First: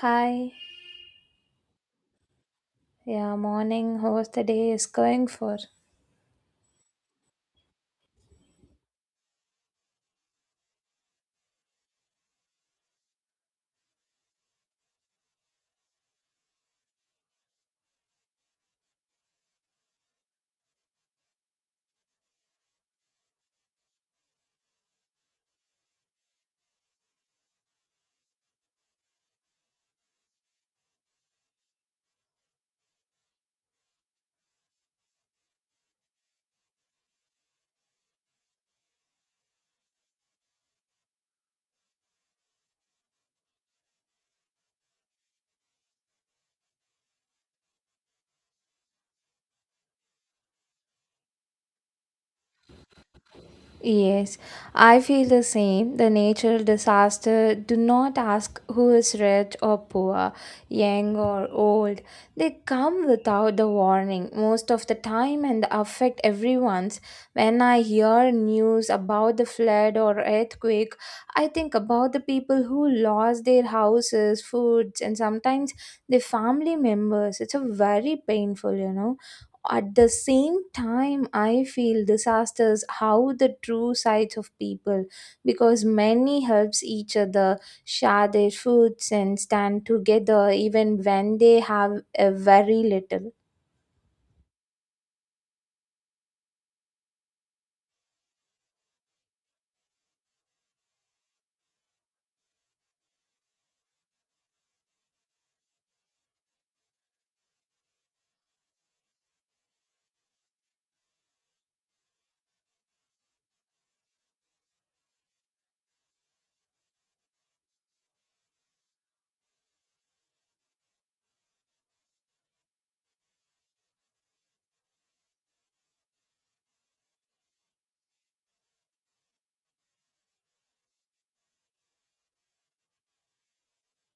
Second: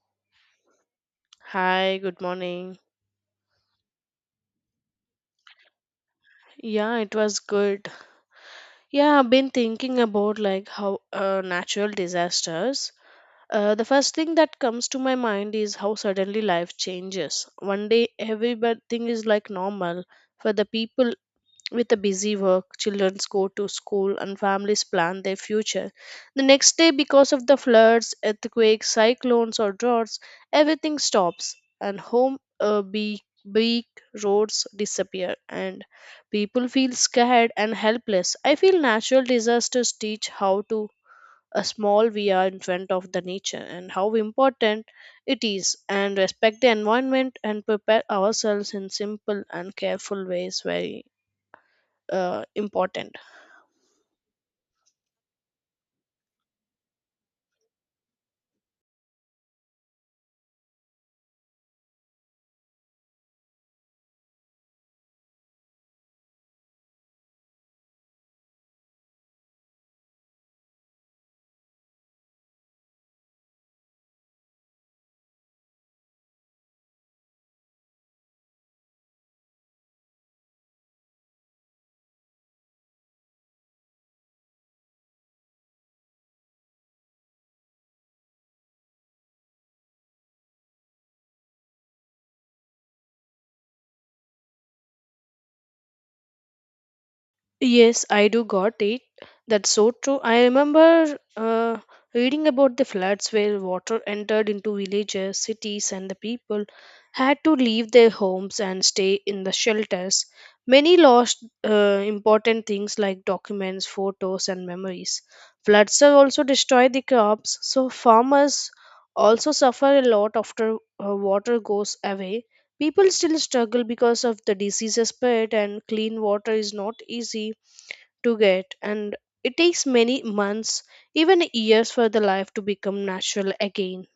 Hi. Hi, good morning. Yeah, morning. How's the day is going for? Yeah, it was good. Yeah, I've been thinking about how natural disasters. The first thing that comes to my mind is how suddenly life changes. One day, everything is like normal for the people with the busy work, children go to school and families plan their future. The next day, because of the floods, earthquakes, cyclones, or droughts, everything stops and home be big roads disappear and people feel scared and helpless. I feel natural disasters teach how to a small we are in front of the nature and how important it is and respect the environment and prepare ourselves in simple and careful ways very important. Yes, I feel the same. The natural disaster do not ask who is rich or poor, young or old. They come without the warning most of the time and affect everyone's. When I hear news about the flood or earthquake, I think about the people who lost their houses, foods, and sometimes their family members. It's a very painful. At the same time, I feel disasters how the true sides of people because many helps each other, share their foods and stand together even when they have a very little. Yes, I do got it. That's so true. I remember reading about the floods where water entered into villages, cities, and the people had to leave their homes and stay in the shelters. Many lost important things like documents, photos, and memories. Floods have also destroyed the crops, so farmers also suffer a lot after water goes away. People still struggle because of the diseases spread, and clean water is not easy to get and it takes many months, even years for the life to become natural again.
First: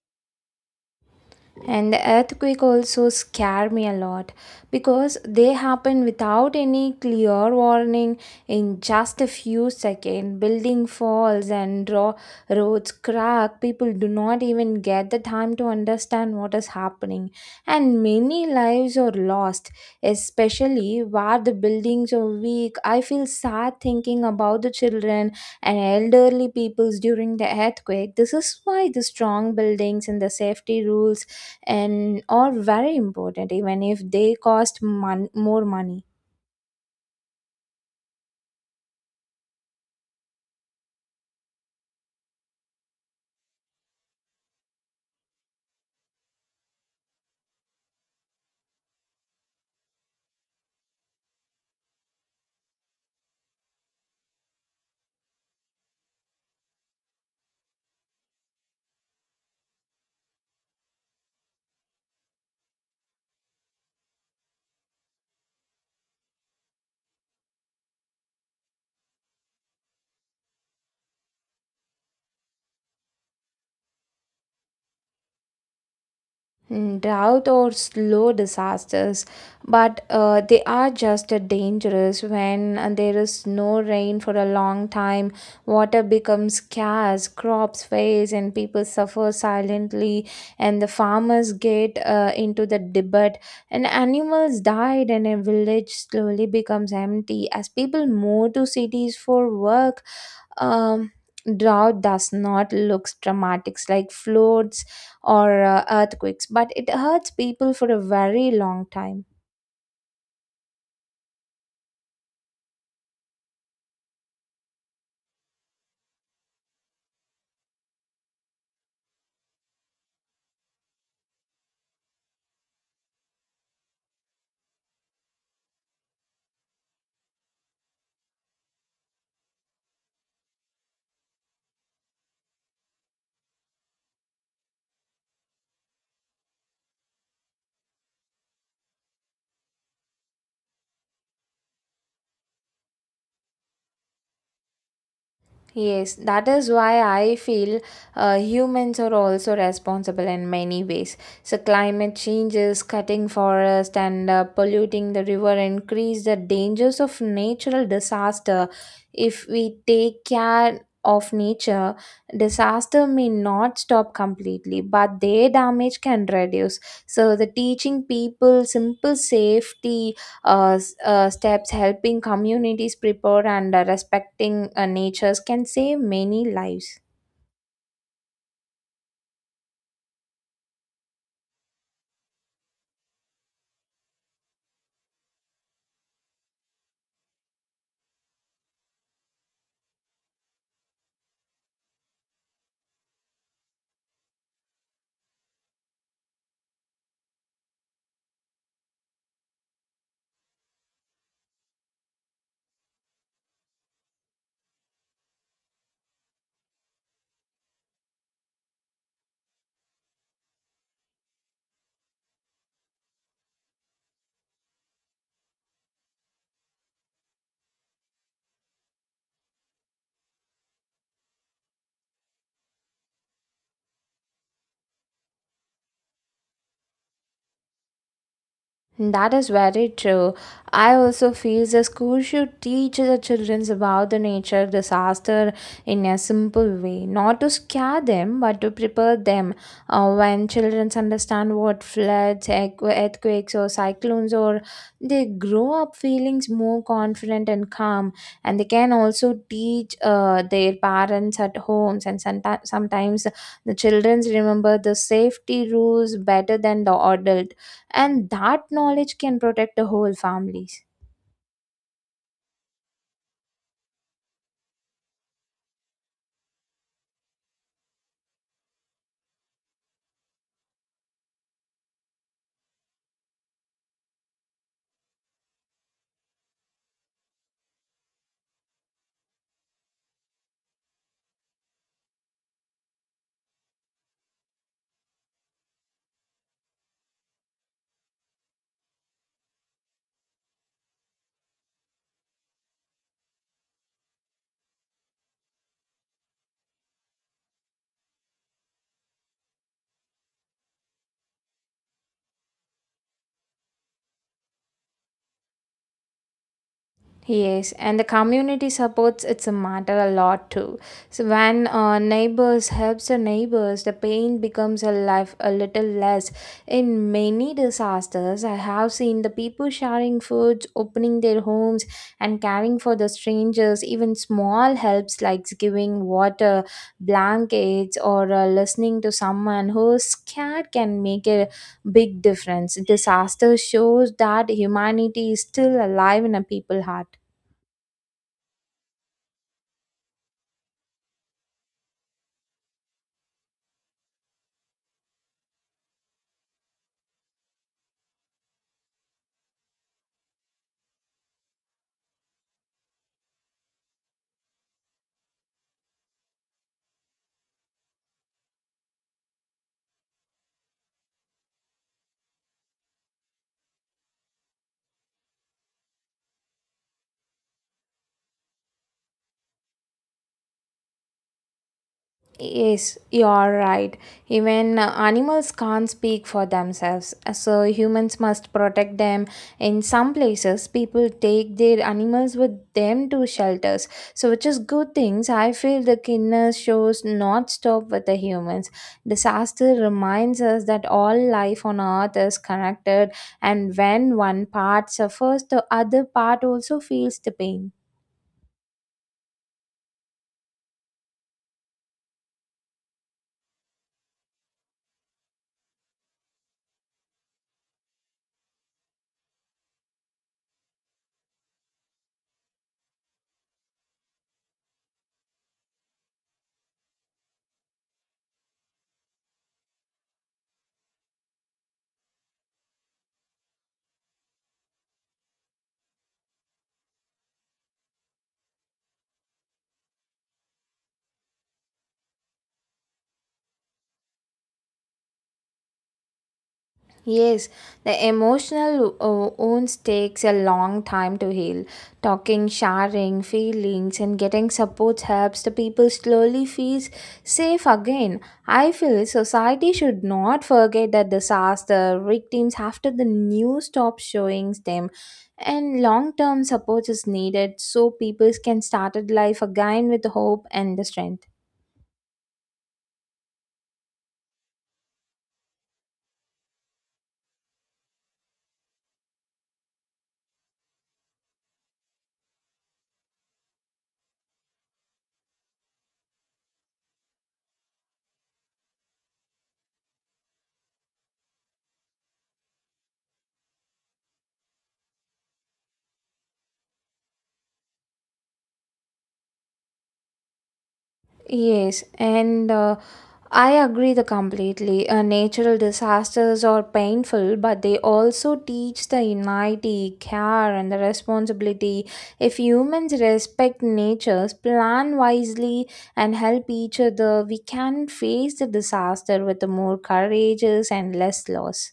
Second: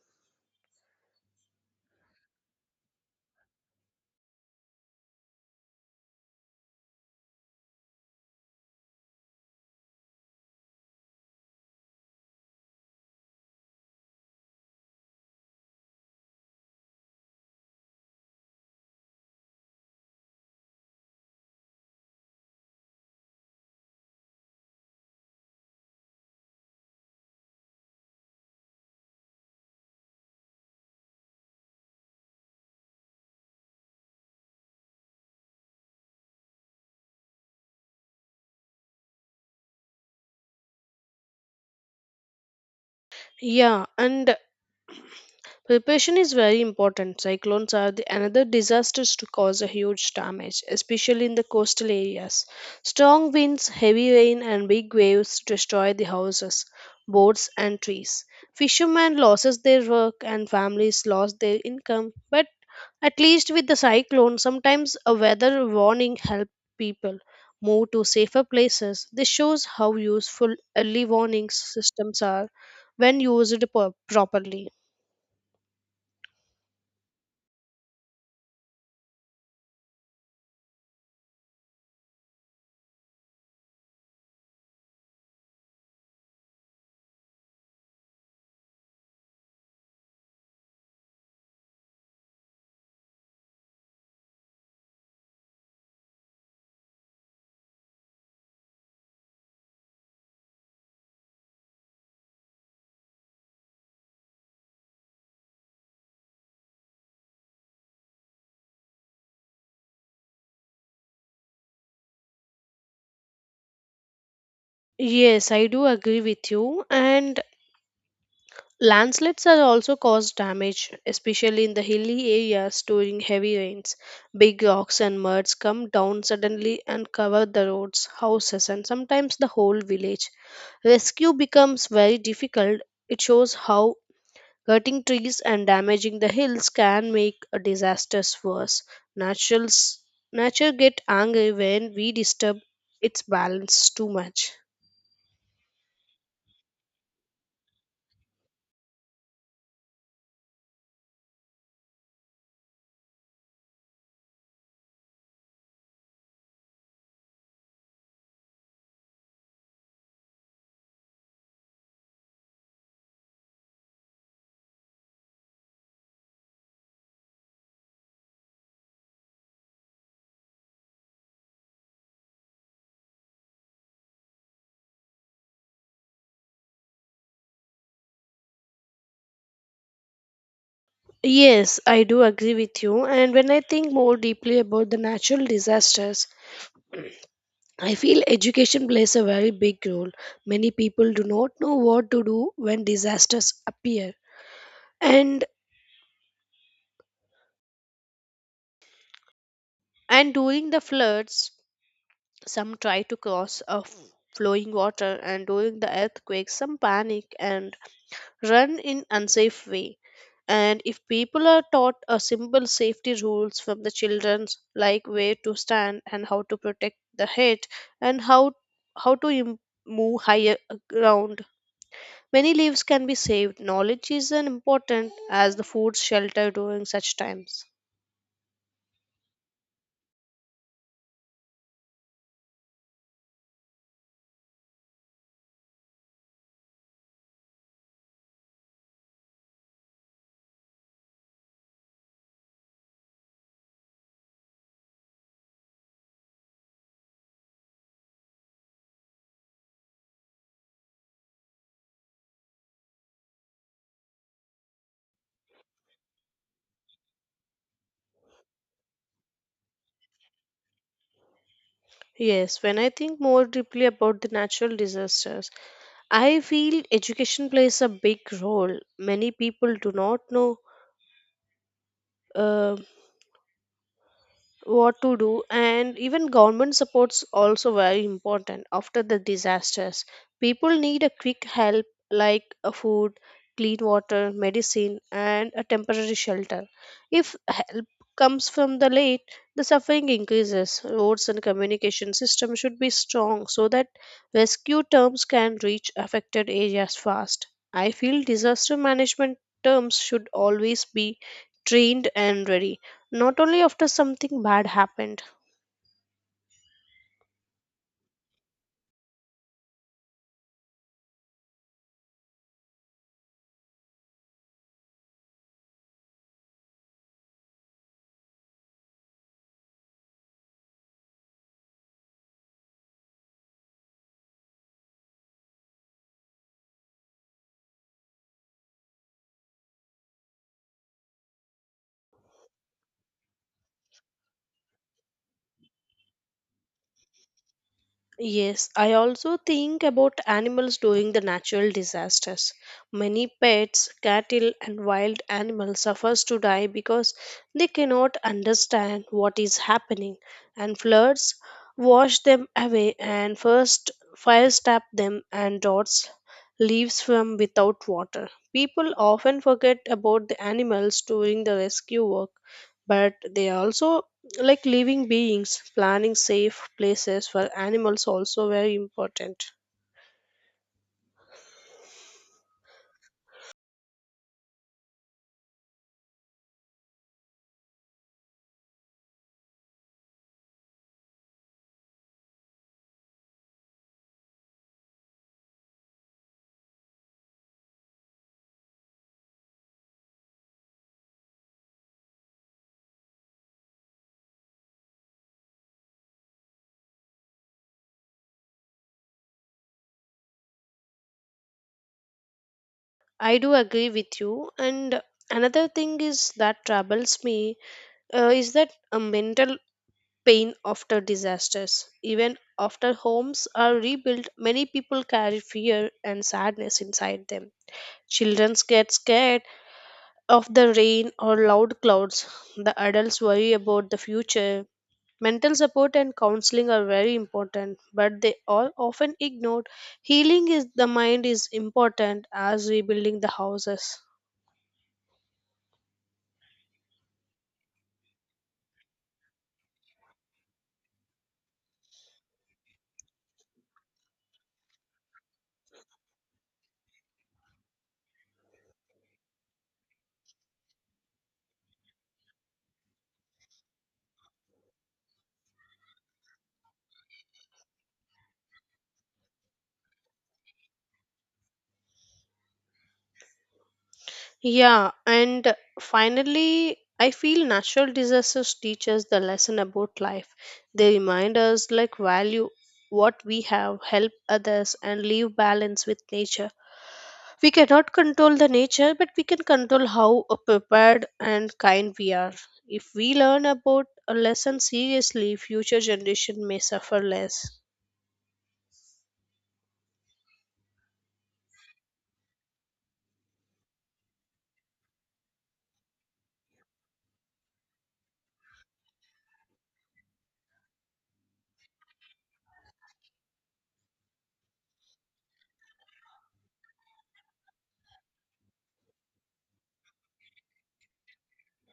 And the earthquake also scare me a lot because they happen without any clear warning in just a few seconds. Building falls and roads crack. People do not even get the time to understand what is happening. And many lives are lost, especially where the buildings are weak. I feel sad thinking about the children and elderly peoples during the earthquake. This is why the strong buildings and the safety rules and or very important even if they cost more money. Yeah, and preparation is very important. Cyclones are the another disasters to cause a huge damage, especially in the coastal areas. Strong winds, heavy rain and big waves destroy the houses, boats and trees. Fishermen loses their work and families lost their income, but at least with the cyclone, sometimes a weather warning helps people move to safer places. This shows how useful early warning systems are when used properly. Drought or slow disasters, but they are just dangerous when there is no rain for a long time. Water becomes scarce, crops fail, and people suffer silently. And the farmers get into the debate, and animals died, and a village slowly becomes empty as people move to cities for work. Um, Drought does not look dramatic like floods or earthquakes, but it hurts people for a very long time. Yes, I do agree with you. And landslides are also cause damage, especially in the hilly areas during heavy rains. Big rocks and muds come down suddenly and cover the roads, houses, and sometimes the whole village. Rescue becomes very difficult. It shows how cutting trees and damaging the hills can make a disasters worse. Naturals, Nature get angry when we disturb its balance too much. Yes, that is why I feel humans are also responsible in many ways. So, climate changes, cutting forest, and polluting the river increase the dangers of natural disaster. If we take care of nature, disaster may not stop completely, but their damage can reduce. So, the teaching people simple safety steps helping communities prepare and respecting natures can save many lives. Yes, I do agree with you. And when I think more deeply about the natural disasters, I feel education plays a very big role. Many people do not know what to do when disasters appear. And and during the floods, some try to cross a flowing water, and during the earthquake, some panic and run in unsafe way. And if people are taught a simple safety rules from the children, like where to stand and how to protect the head and how to move higher ground, many lives can be saved. Knowledge is an important as the food shelter during such times. That is very true. I also feel the school should teach the children about the nature disaster in a simple way, not to scare them, but to prepare them. When children understand what floods, earthquakes, or cyclones, or they grow up feelings more confident and calm, and they can also teach their parents at homes. And sometimes the children remember the safety rules better than the adult and that knowledge can protect the whole families. Yes, when I think more deeply about the natural disasters, I feel education plays a big role. Many people do not know. Uh, what to do and even government supports also very important after the disasters. People need a quick help like a food, clean water, medicine and a temporary shelter. If help comes from the late, the suffering increases. Roads and communication system should be strong so that rescue terms can reach affected areas fast. I feel disaster management terms should always be trained and ready, not only after something bad happened. Yes, and the community supports it's a matter a lot too. So when neighbors helps the neighbors, the pain becomes a life a little less. In many disasters, I have seen the people sharing foods, opening their homes, and caring for the strangers. Even small helps like giving water, blankets, or listening to someone who's scared can make a big difference. Disaster shows that humanity is still alive in a people heart. Yes, I also think about animals during the natural disasters. Many pets, cattle, and wild animals suffers to die because they cannot understand what is happening, and floods wash them away, and first fires tap them, and dots leaves from without water. People often forget about the animals during the rescue work, but they also like living beings planning safe places for animals also very important. Yes, you are right. Even animals can't speak for themselves, so humans must protect them. In some places, people take their animals with them to shelters, so which is good things. I feel the kindness shows not stop with the humans. Disaster reminds us that all life on earth is connected, and when one part suffers, the other part also feels the pain. I do agree with you. And another thing is that troubles me is that a mental pain after disasters. Even after homes are rebuilt, many people carry fear and sadness inside them. Children get scared of the rain or loud clouds. The adults worry about the future. Mental support and counseling are very important, but they are often ignored. Healing is the mind is important as rebuilding the houses. Yes, the emotional wounds takes a long time to heal. Talking, sharing feelings, and getting support helps the people slowly feel safe again. I feel society should not forget that disaster victims after the news stops showing them, and long-term support is needed so people can start life again with hope and the strength. Yeah, and finally, I feel natural disasters teach us the lesson about life. They remind us like value what we have, help others, and leave balance with nature. We cannot control the nature, but we can control how prepared and kind we are. If we learn about a lesson seriously, future generation may suffer less. Yes, and I agree the completely. Natural disasters are painful, but they also teach the unity, care, and the responsibility. If humans respect nature's plan wisely and help each other, we can face the disaster with the more courageous and less loss.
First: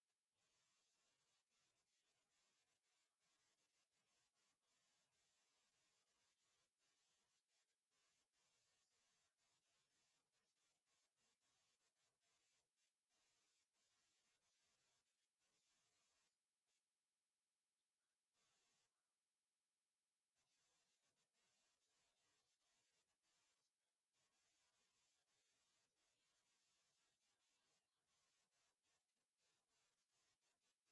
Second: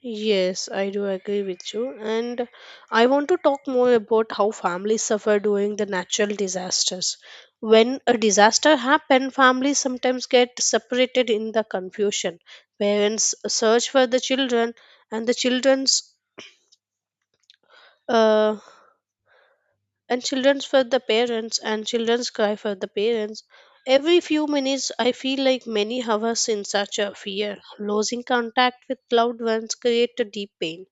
Yes, I do agree with you. And I want to talk more about how families suffer during the natural disasters. When a disaster happens, families sometimes get separated in the confusion. Parents search for the children, and the children's uh, and children's for the parents and children's cry for the parents every few minutes. I feel like many hours in such a fear. Losing contact with loved ones create a deep pain.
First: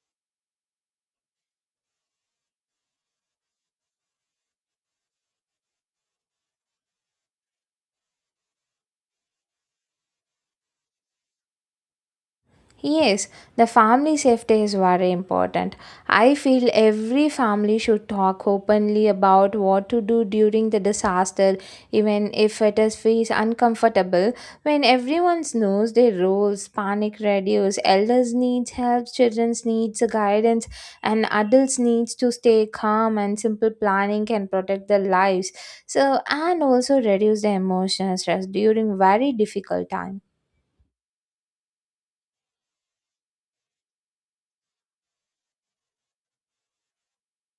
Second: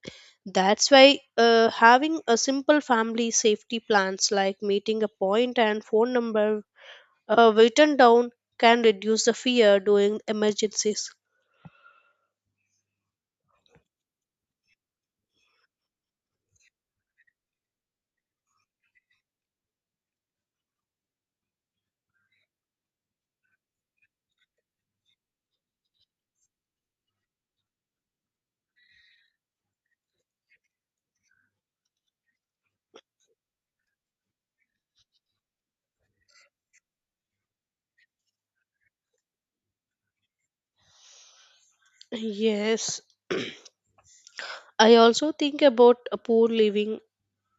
That's why having a simple family safety plans like meeting a point and phone number written down can reduce the fear during emergencies. Yes, the family safety is very important. I feel every family should talk openly about what to do during the disaster, even if it is feels uncomfortable. When everyone knows their roles, panic reduces, elders needs help, children's needs guidance, and adults needs to stay calm and simple planning can protect their lives so and also reduce the emotional stress during very difficult time. Yes. I also think about a poor living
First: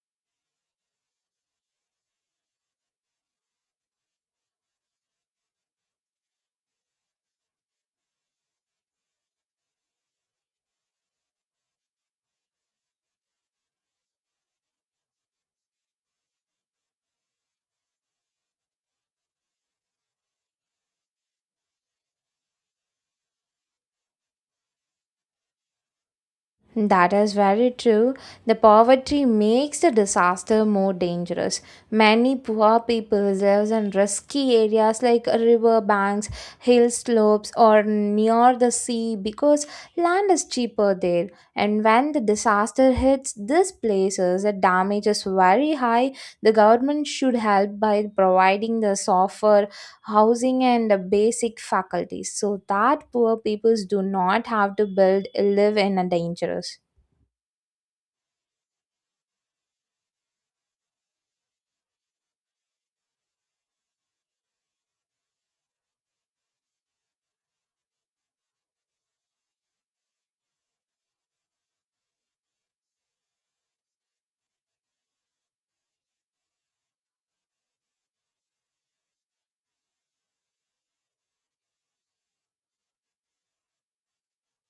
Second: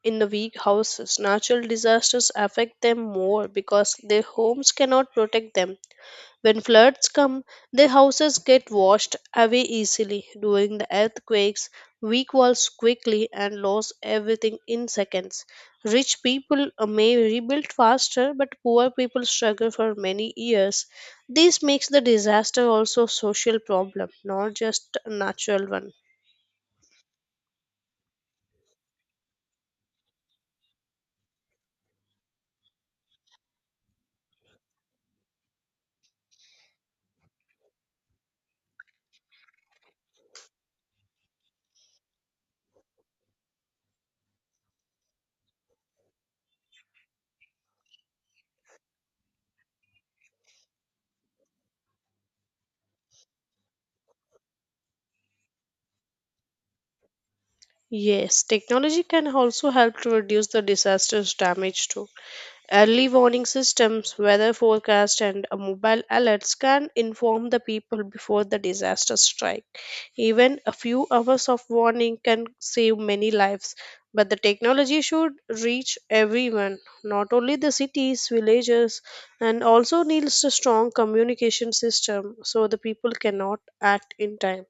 in the weak houses. Natural disasters affect them more because their homes cannot protect them. When floods come, their houses get washed away easily. During the earthquakes, weak walls quickly and lose everything in seconds. Rich people may rebuild faster, but poor people struggle for many years. This makes the disaster also a social problem, not just a natural one. That is very true. The poverty makes the disaster more dangerous. Many poor people live in risky areas like river banks, hill slopes, or near the sea because land is cheaper there. And when the disaster hits these places, the damage is very high. The government should help by providing the software housing and the basic faculties so that poor peoples do not have to build live in a dangerous. Yes, technology can also help to reduce the disaster's damage too. Early warning systems, weather forecast, and mobile alerts can inform the people before the disaster strike. Even a few hours of warning can save many lives. But the technology should reach everyone, not only the cities, villages, and also needs a strong communication system so the people cannot act in time.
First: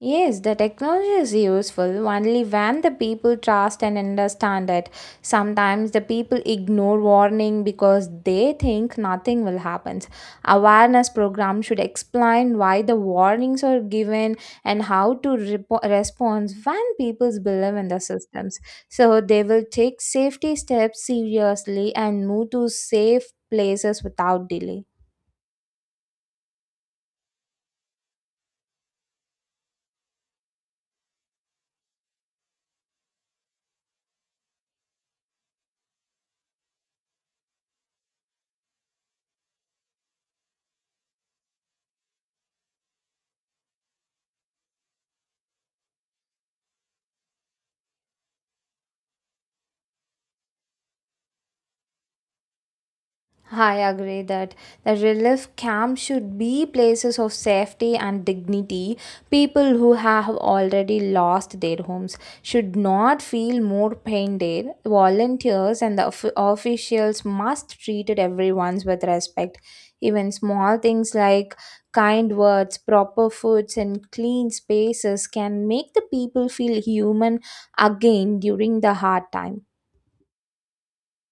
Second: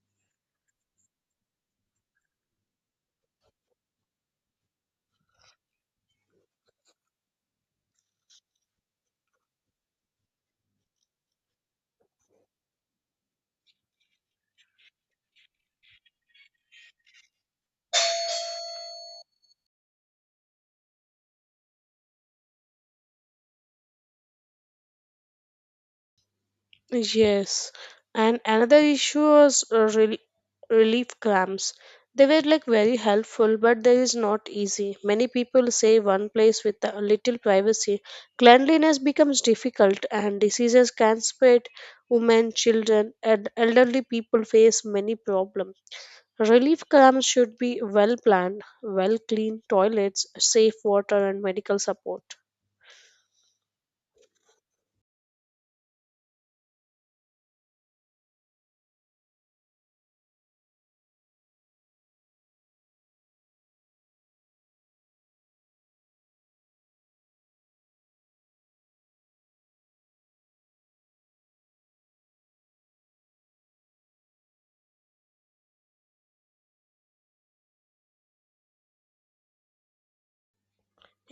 Yes, the technology is useful only when the people trust and understand it. Sometimes the people ignore warning because they think nothing will happen. Awareness program should explain why the warnings are given and how to repo respond when people believe in the systems. So they will take safety steps seriously and move to safe places without delay. Yes, and another issue was relief camps. They were like very helpful, but there is not easy. Many people say one place with a little privacy, cleanliness becomes difficult, and diseases can spread. Women, children, and elderly people face many problems. Relief camps should be well planned, well clean toilets, safe water, and medical support. I agree that the relief camp should be places of safety and dignity. People who have already lost their homes should not feel more pain there. Volunteers and the officials must treat everyone with respect. Even small things like kind words, proper foods, and clean spaces can make the people feel human again during the hard time.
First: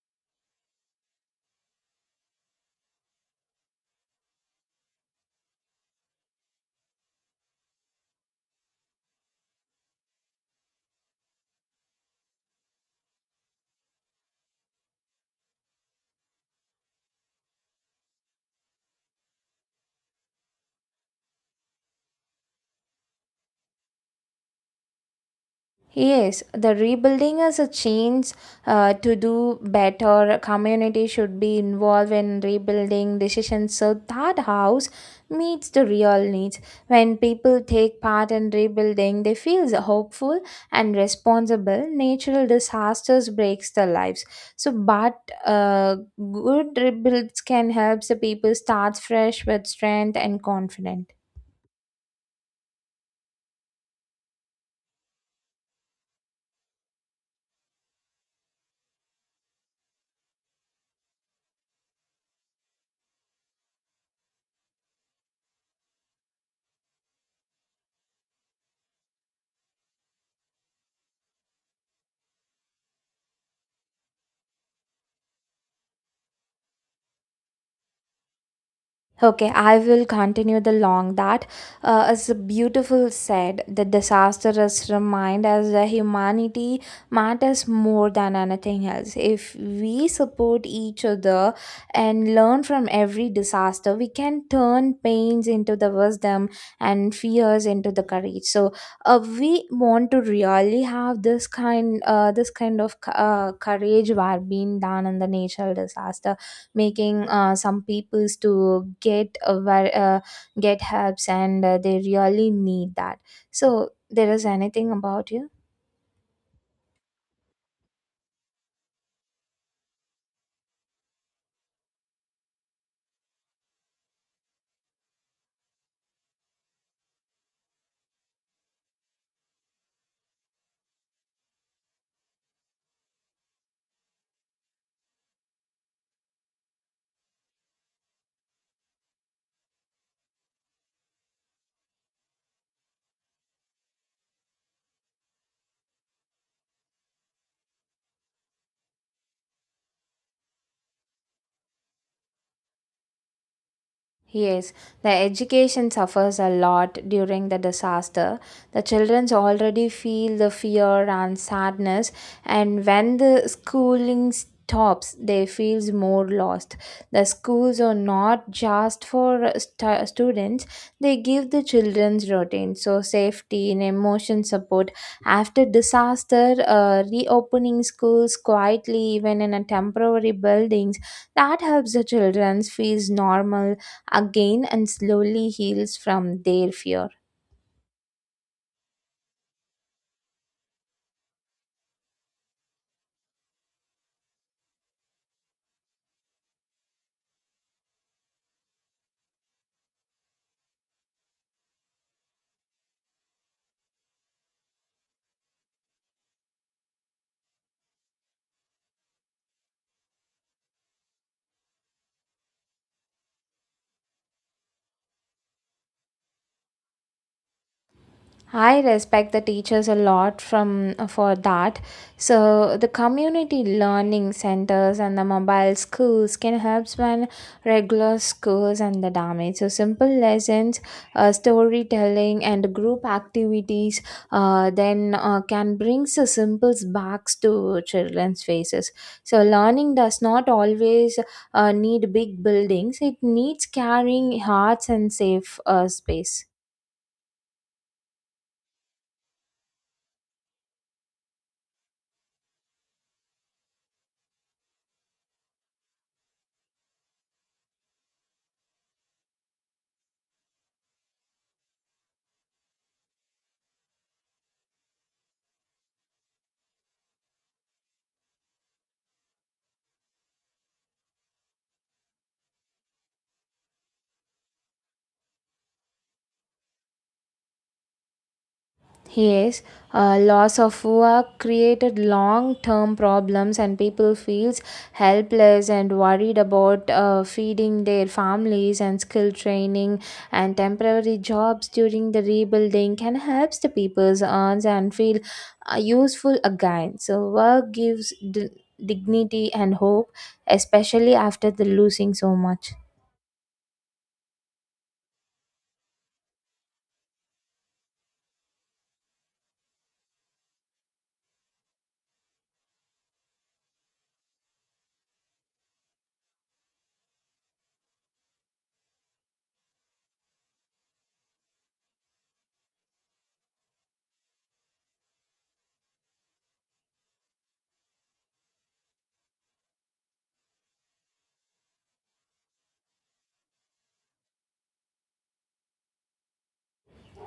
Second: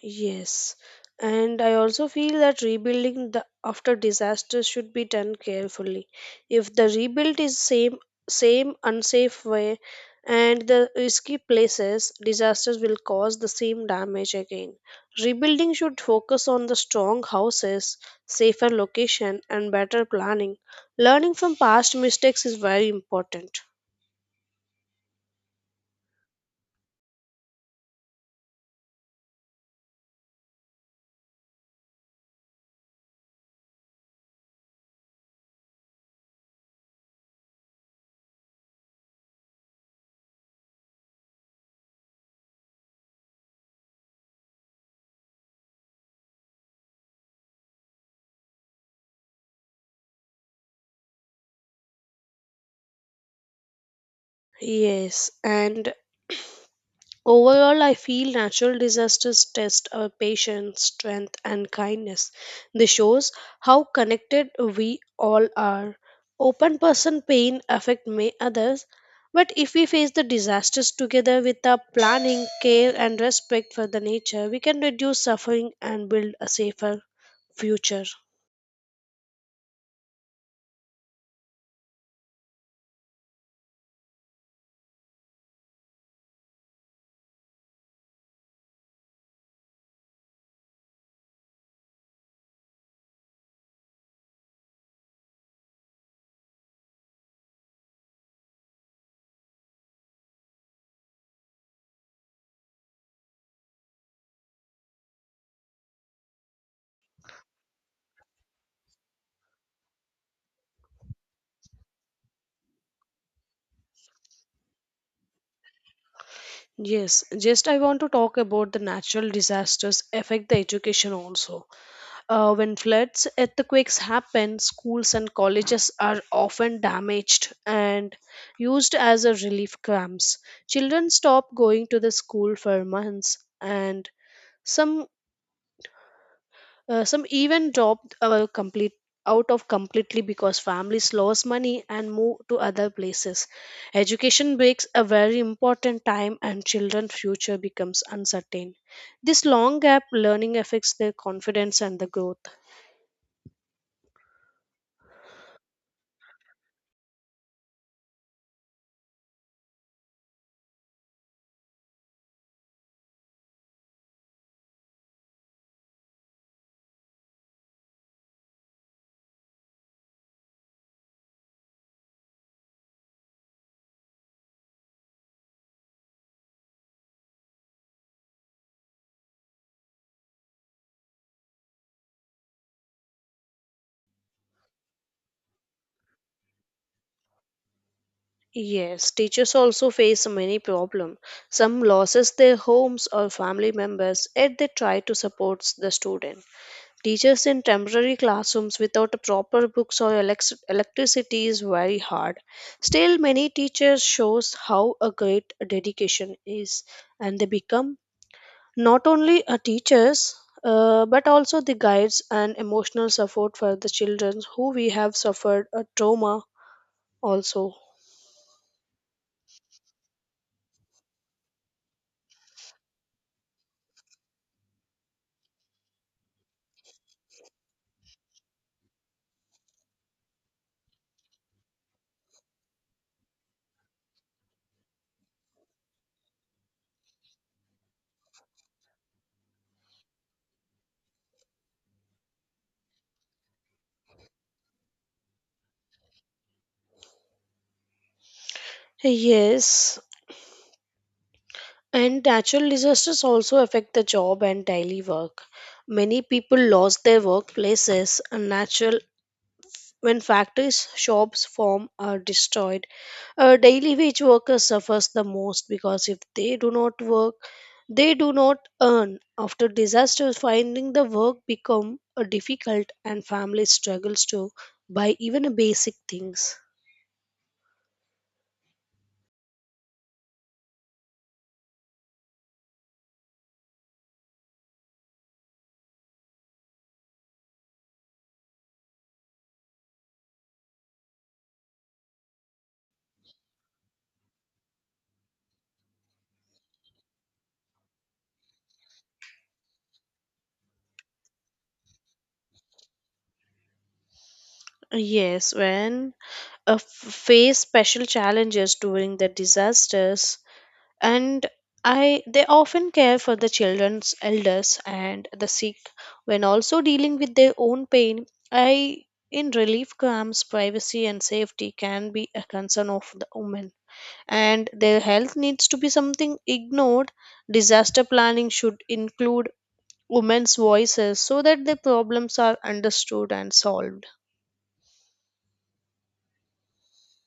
Yes, and I also feel that rebuilding the after disaster should be done carefully. If the rebuild is same unsafe way and the risky places, disasters will cause the same damage again. Rebuilding should focus on the strong houses, safer location, and better planning. Learning from past mistakes is very important. Yes, the rebuilding is a change to do better. Community should be involved in rebuilding decisions so that house meets the real needs. When people take part in rebuilding, they feel hopeful and responsible. Natural disasters breaks their lives. So, but good rebuilds can help the people start fresh with strength and confidence. Yes, and overall, I feel natural disasters test our patience, strength, and kindness. This shows how connected we all are. Open person pain affect may others, but if we face the disasters together with our planning, care, and respect for the nature, we can reduce suffering and build a safer future. Okay, I will continue the long that is a beautiful said. The disastrous remind us that humanity matters more than anything else. If we support each other and learn from every disaster, we can turn pains into the wisdom and fears into the courage. So, we want to really have this this kind of courage were being done in the natural disaster making some peoples to get get helps and they really need that so there is anything about you. Yes, just I want to talk about the natural disasters affect the education also. When floods, earthquakes happen, schools and colleges are often damaged and used as a relief camps. Children stop going to the school for months, and some some even dropped complete out of completely because families lost money and move to other places. Education breaks a very important time, and children's future becomes uncertain. This long gap learning affects their confidence and the growth. Yes, the education suffers a lot during the disaster. The children already feel the fear and sadness, and when the schooling stops, they feels more lost. The schools are not just for students; they give the children's routine, so safety and emotion support. After disaster, reopening schools quietly, even in a temporary buildings, that helps the children feels normal again and slowly heals from their fear. Yes, teachers also face many problems. Some losses their homes or family members, yet they try to support the student. Teachers in temporary classrooms without proper books or electricity is very hard. Still, many teachers shows how a great dedication is, and they become not only a teachers but also the guides and emotional support for the children who we have suffered a trauma also. I respect the teachers a lot from for that. So the community learning centers and the mobile schools can help when regular schools and the damage. So simple lessons, storytelling, and group activities then can bring the simples backs to children's faces. So learning does not always need big buildings. It needs carrying hearts and safe space. Yes, and natural disasters also affect the job and daily work. Many people lost their workplaces and natural when factories, shops, farm are destroyed. A daily wage worker suffers the most because if they do not work, they do not earn. After disasters, finding the work become difficult and family struggles to buy even a basic things. Yes, loss of work created long-term problems, and people feels helpless and worried about feeding their families. And skill training and temporary jobs during the rebuilding can help the people's earns and feel useful again. So work gives dignity and hope, especially after the losing so much. Yes, when face special challenges during the disasters, and I they often care for the children's elders and the sick when also dealing with their own pain. I in relief camps privacy and safety can be a concern of the women and their health needs to be something ignored. Disaster planning should include women's voices so that their problems are understood and solved.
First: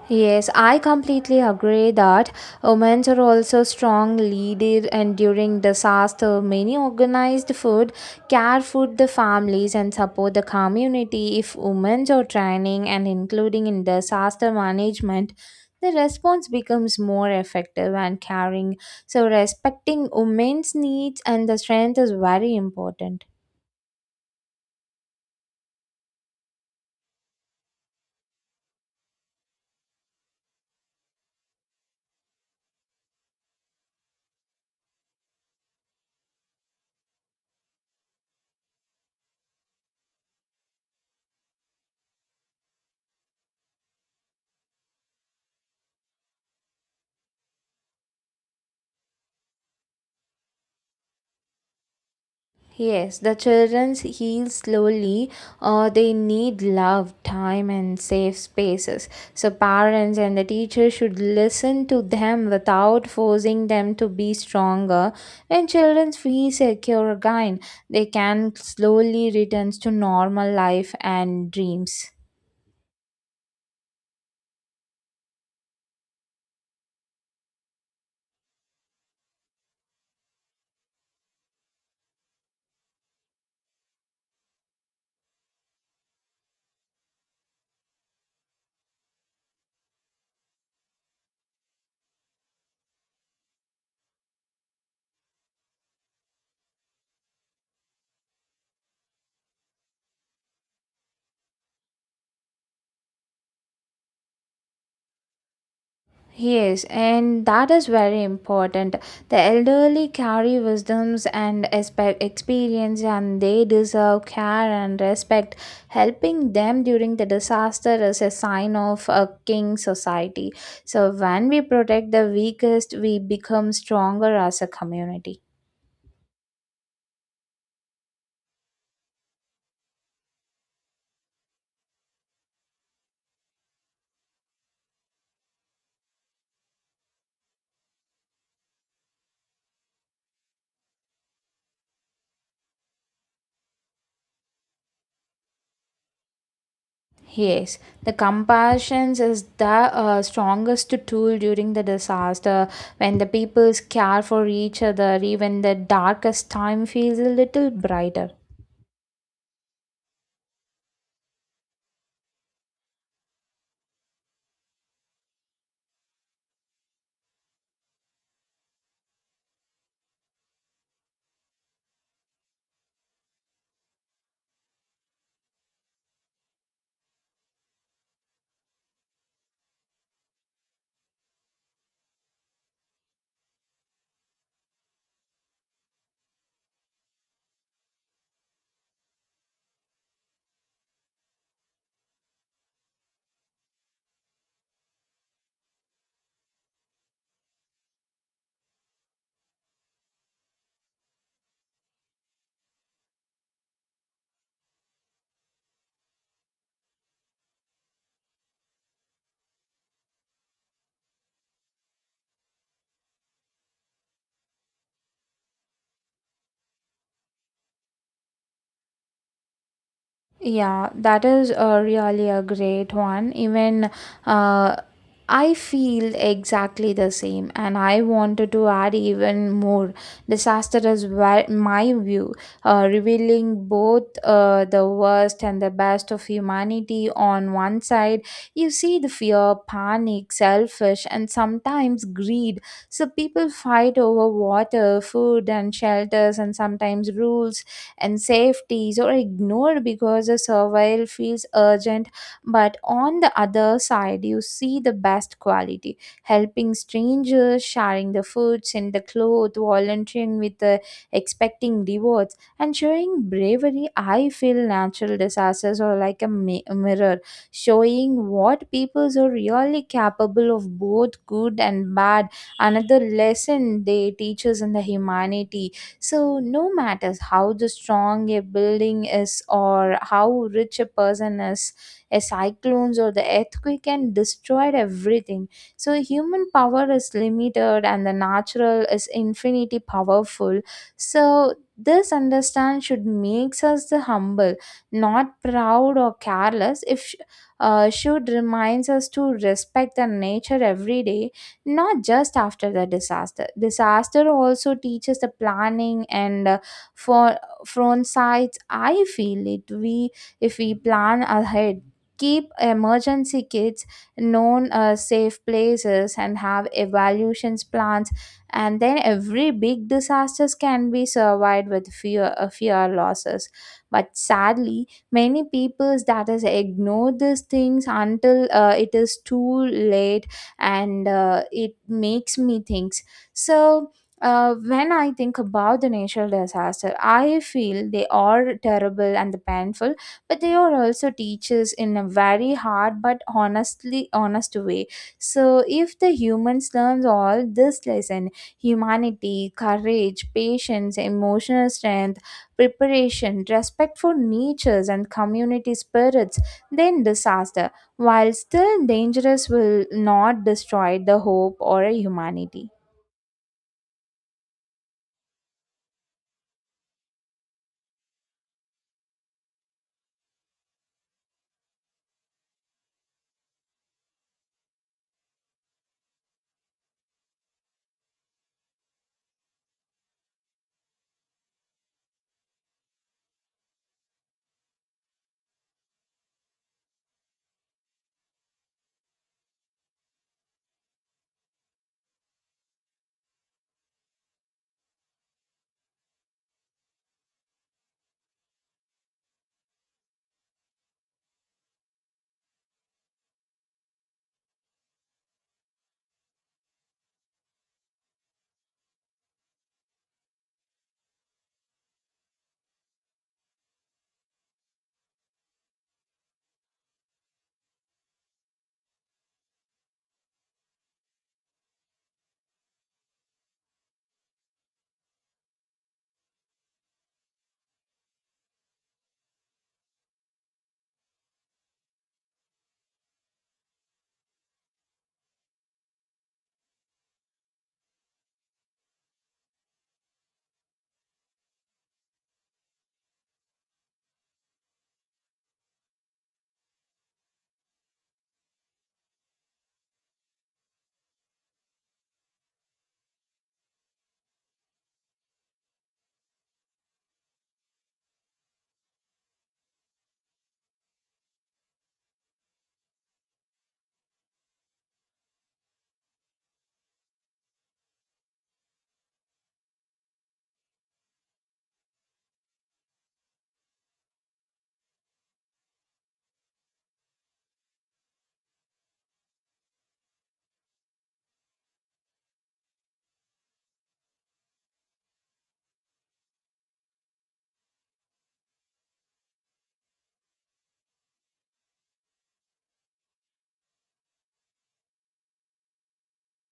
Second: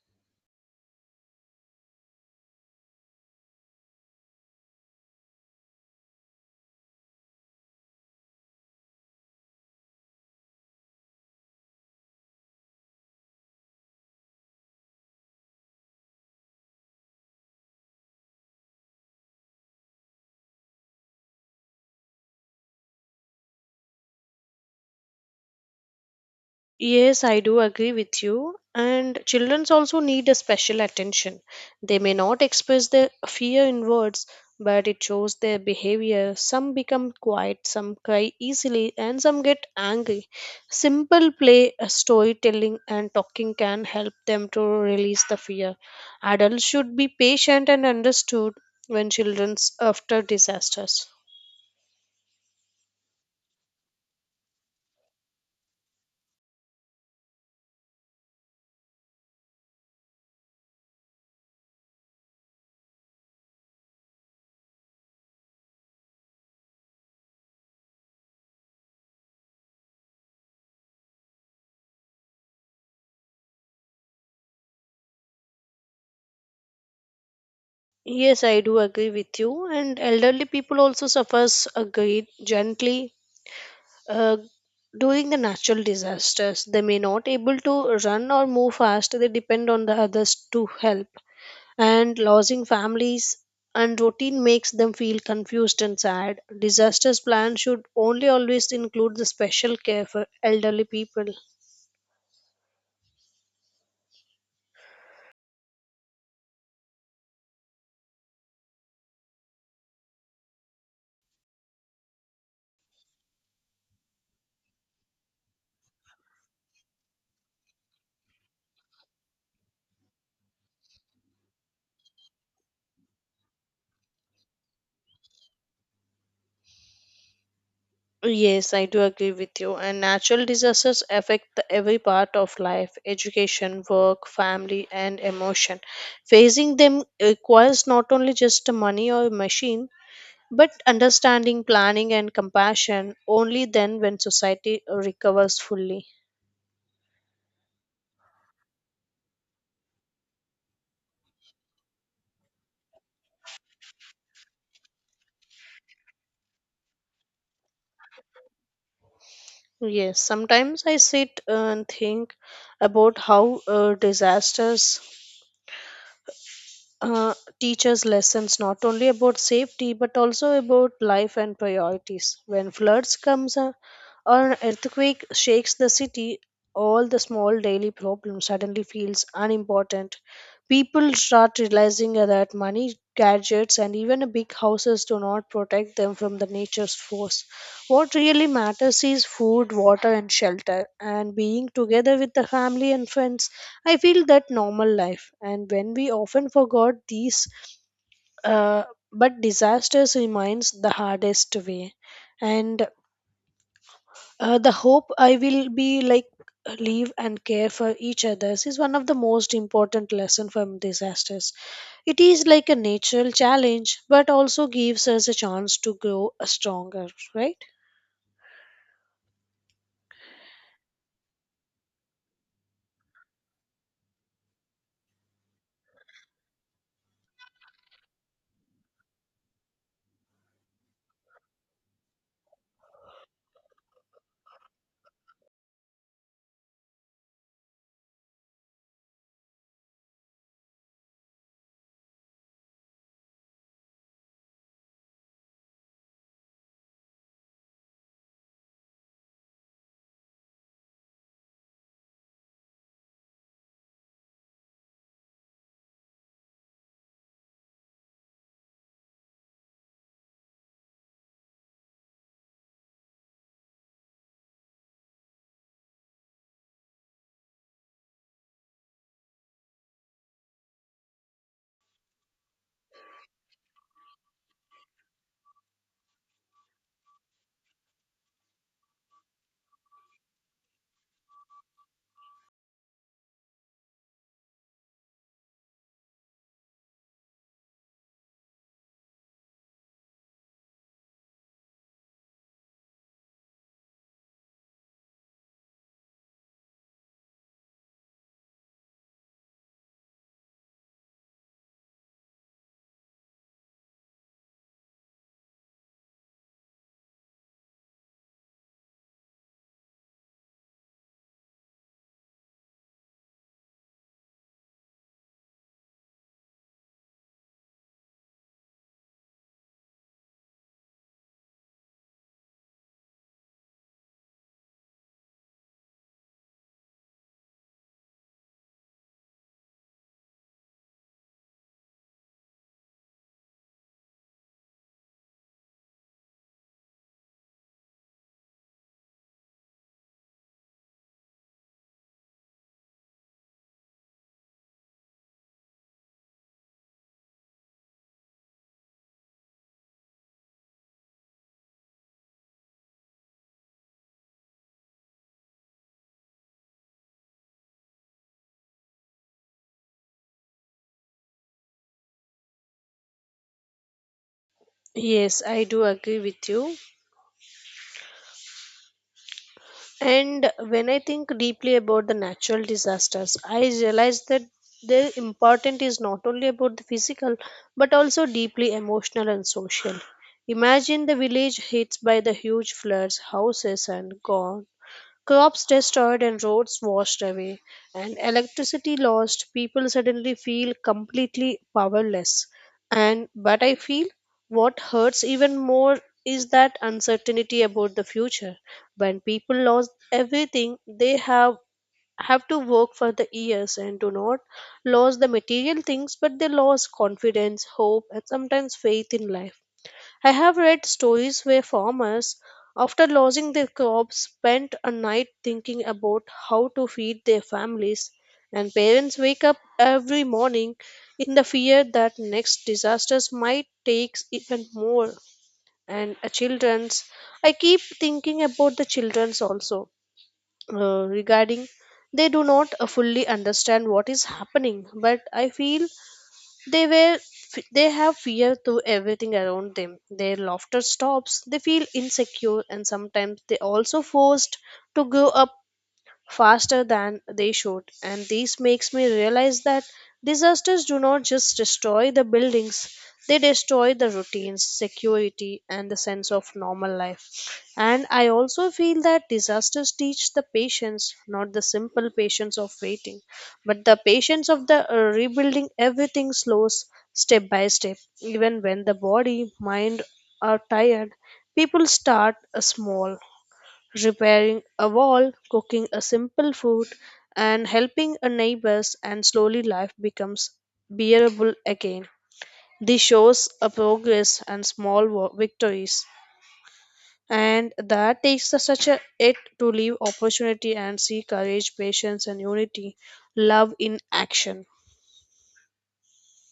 Yes, I completely agree that women are also strong leader and during disaster many organized food care food the families and support the community if women are training and including in disaster management the response becomes more effective and caring so respecting women's needs and the strength is very important. Yes, I do agree with you. And children also need a special attention. They may not express their fear in words, but it shows their behavior. Some become quiet, some cry easily, and some get angry. Simple play, storytelling, and talking can help them to release the fear. Adults should be patient and understood when children's after disasters. Yes, the children heal slowly. They need love, time, and safe spaces. So, parents and the teacher should listen to them without forcing them to be stronger. When children feel secure again, they can slowly return to normal life and dreams. Yes, I do agree with you. And elderly people also suffers a great gently uh, during the natural disasters, they may not able to run or move fast, they depend on the others to help, and losing families and routine makes them feel confused and sad. Disasters plan should only always include the special care for elderly people. Yes, and that is very important. The elderly carry wisdoms and experience, and they deserve care and respect. Helping them during the disaster is a sign of a king society. So, when we protect the weakest, we become stronger as a community. Yes, I do agree with you. And natural disasters affect the every part of life, education, work, family, and emotion. Facing them requires not only just money or machine, but understanding, planning, and compassion only then when society recovers fully. Yes, the compassion is the strongest tool during the disaster when the peoples care for each other, even the darkest time feels a little brighter. Yes, sometimes I sit and think about how disasters teach us lessons not only about safety but also about life and priorities. When floods comes, an earthquake shakes the city. All the small daily problems suddenly feels unimportant. People start realizing that money, gadgets, and even big houses do not protect them from the nature's force. What really matters is food, water, and shelter, and being together with the family and friends. I feel that normal life, and when we often forgot these, uh, but disasters remains the hardest way, and the hope I will be like leave and care for each others is one of the most important lesson from disasters. It is like a natural challenge, but also gives us a chance to grow stronger, right? Yeah, that is really a great one. Even uh, I feel exactly the same, and I wanted to add even more. Disaster is where, my view, revealing both the worst and the best of humanity on one side. You see the fear, panic, selfish, and sometimes greed. So people fight over water, food, and shelters, and sometimes rules and safeties or ignored because the survival feels urgent. But on the other side, you see the best quality helping strangers, sharing the foods and the clothes, volunteering with the expecting rewards, and showing bravery. I feel natural disasters are like a mirror showing what peoples are really capable of both good and bad another lesson they teach us in the humanity so, no matters how the strong a building is or how rich a person is, a cyclones or the earthquake can destroy everything. So, human power is limited and the natural is infinity powerful. So, this understand should makes us the humble, not proud or careless. If should reminds us to respect the nature every day not just after the disaster. Disaster also teaches the planning and for front sides. I feel it. We if we plan ahead, keep emergency kits, known safe places, and have evaluations plans, and then every big disasters can be survived with fear losses. But sadly, many peoples that is ignore these things until it is too late and it makes me think so when I think about the natural disaster, I feel they are terrible and painful, but they are also teachers in a very hard but honestly honest way. So if the humans learns all this lesson, humanity, courage, patience, emotional strength, preparation, respect for natures and community spirits, then disaster while still dangerous will not destroy the hope or humanity. Yes, I do agree with you. And when I think deeply about the natural disasters, I realize that their importance is not only about the physical but also deeply emotional and social. Imagine the village hit by the huge floods, houses and gone, crops destroyed and roads washed away, and electricity lost, people suddenly feel completely powerless. And but I feel what hurts even more is that uncertainty about the future. When people lost everything, they have to work for the years and do not lose the material things, but they lost confidence, hope, and sometimes faith in life. I have read stories where farmers, after losing their crops, spent a night thinking about how to feed their families, and parents wake up every morning in the fear that next disasters might take even more. And children's, I keep thinking about the children's also regarding they do not fully understand what is happening, but I feel they were they have fear to everything around them. Their laughter stops. They feel insecure and sometimes they also forced to grow up faster than they should, and this makes me realize that disasters do not just destroy the buildings, they destroy the routines, security, and the sense of normal life. And I also feel that disasters teach the patience, not the simple patience of waiting, but the patience of the rebuilding everything slows step by step. Even when the body mind are tired, people start small, repairing a wall, cooking a simple food, and helping a neighbors, and slowly life becomes bearable again. This shows a progress and small victories. And that takes such a it to leave opportunity and see courage, patience, and unity, love in action.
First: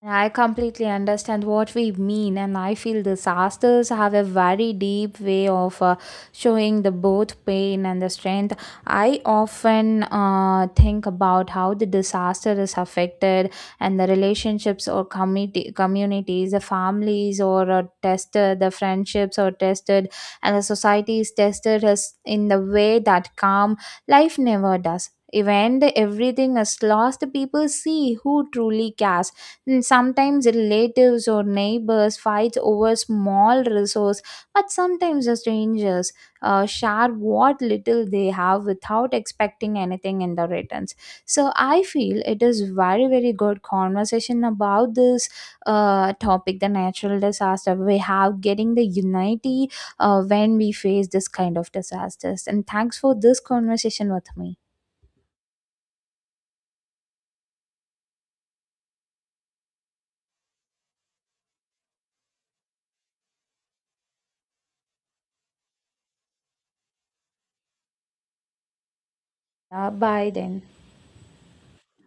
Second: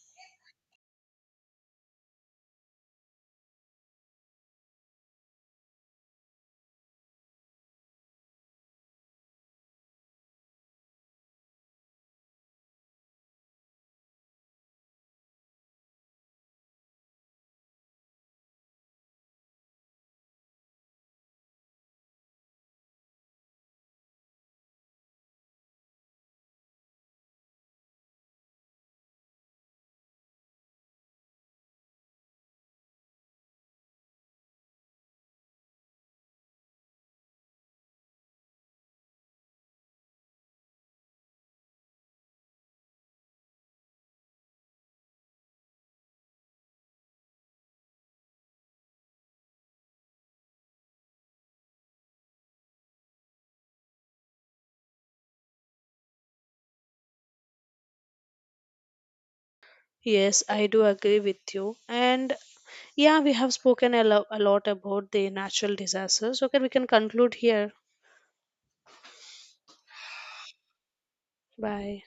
I completely understand what we mean, and I feel disasters have a very deep way of showing the both pain and the strength. I often think about how the disaster is affected, and the relationships or community communities, the families or tested, the friendships are tested, and the society is tested as in the way that calm life never does. Even the everything is lost, the people see who truly cares. Sometimes relatives or neighbors fight over small resource, but sometimes the strangers share what little they have without expecting anything in the returns. So I feel it is very very good conversation about this topic, the natural disaster. We have getting the unity when we face this kind of disasters. And thanks for this conversation with me. Yes, I do agree with you. And yeah, we have spoken a lot about the natural disasters. Okay, we can conclude here. Bye then. Bye.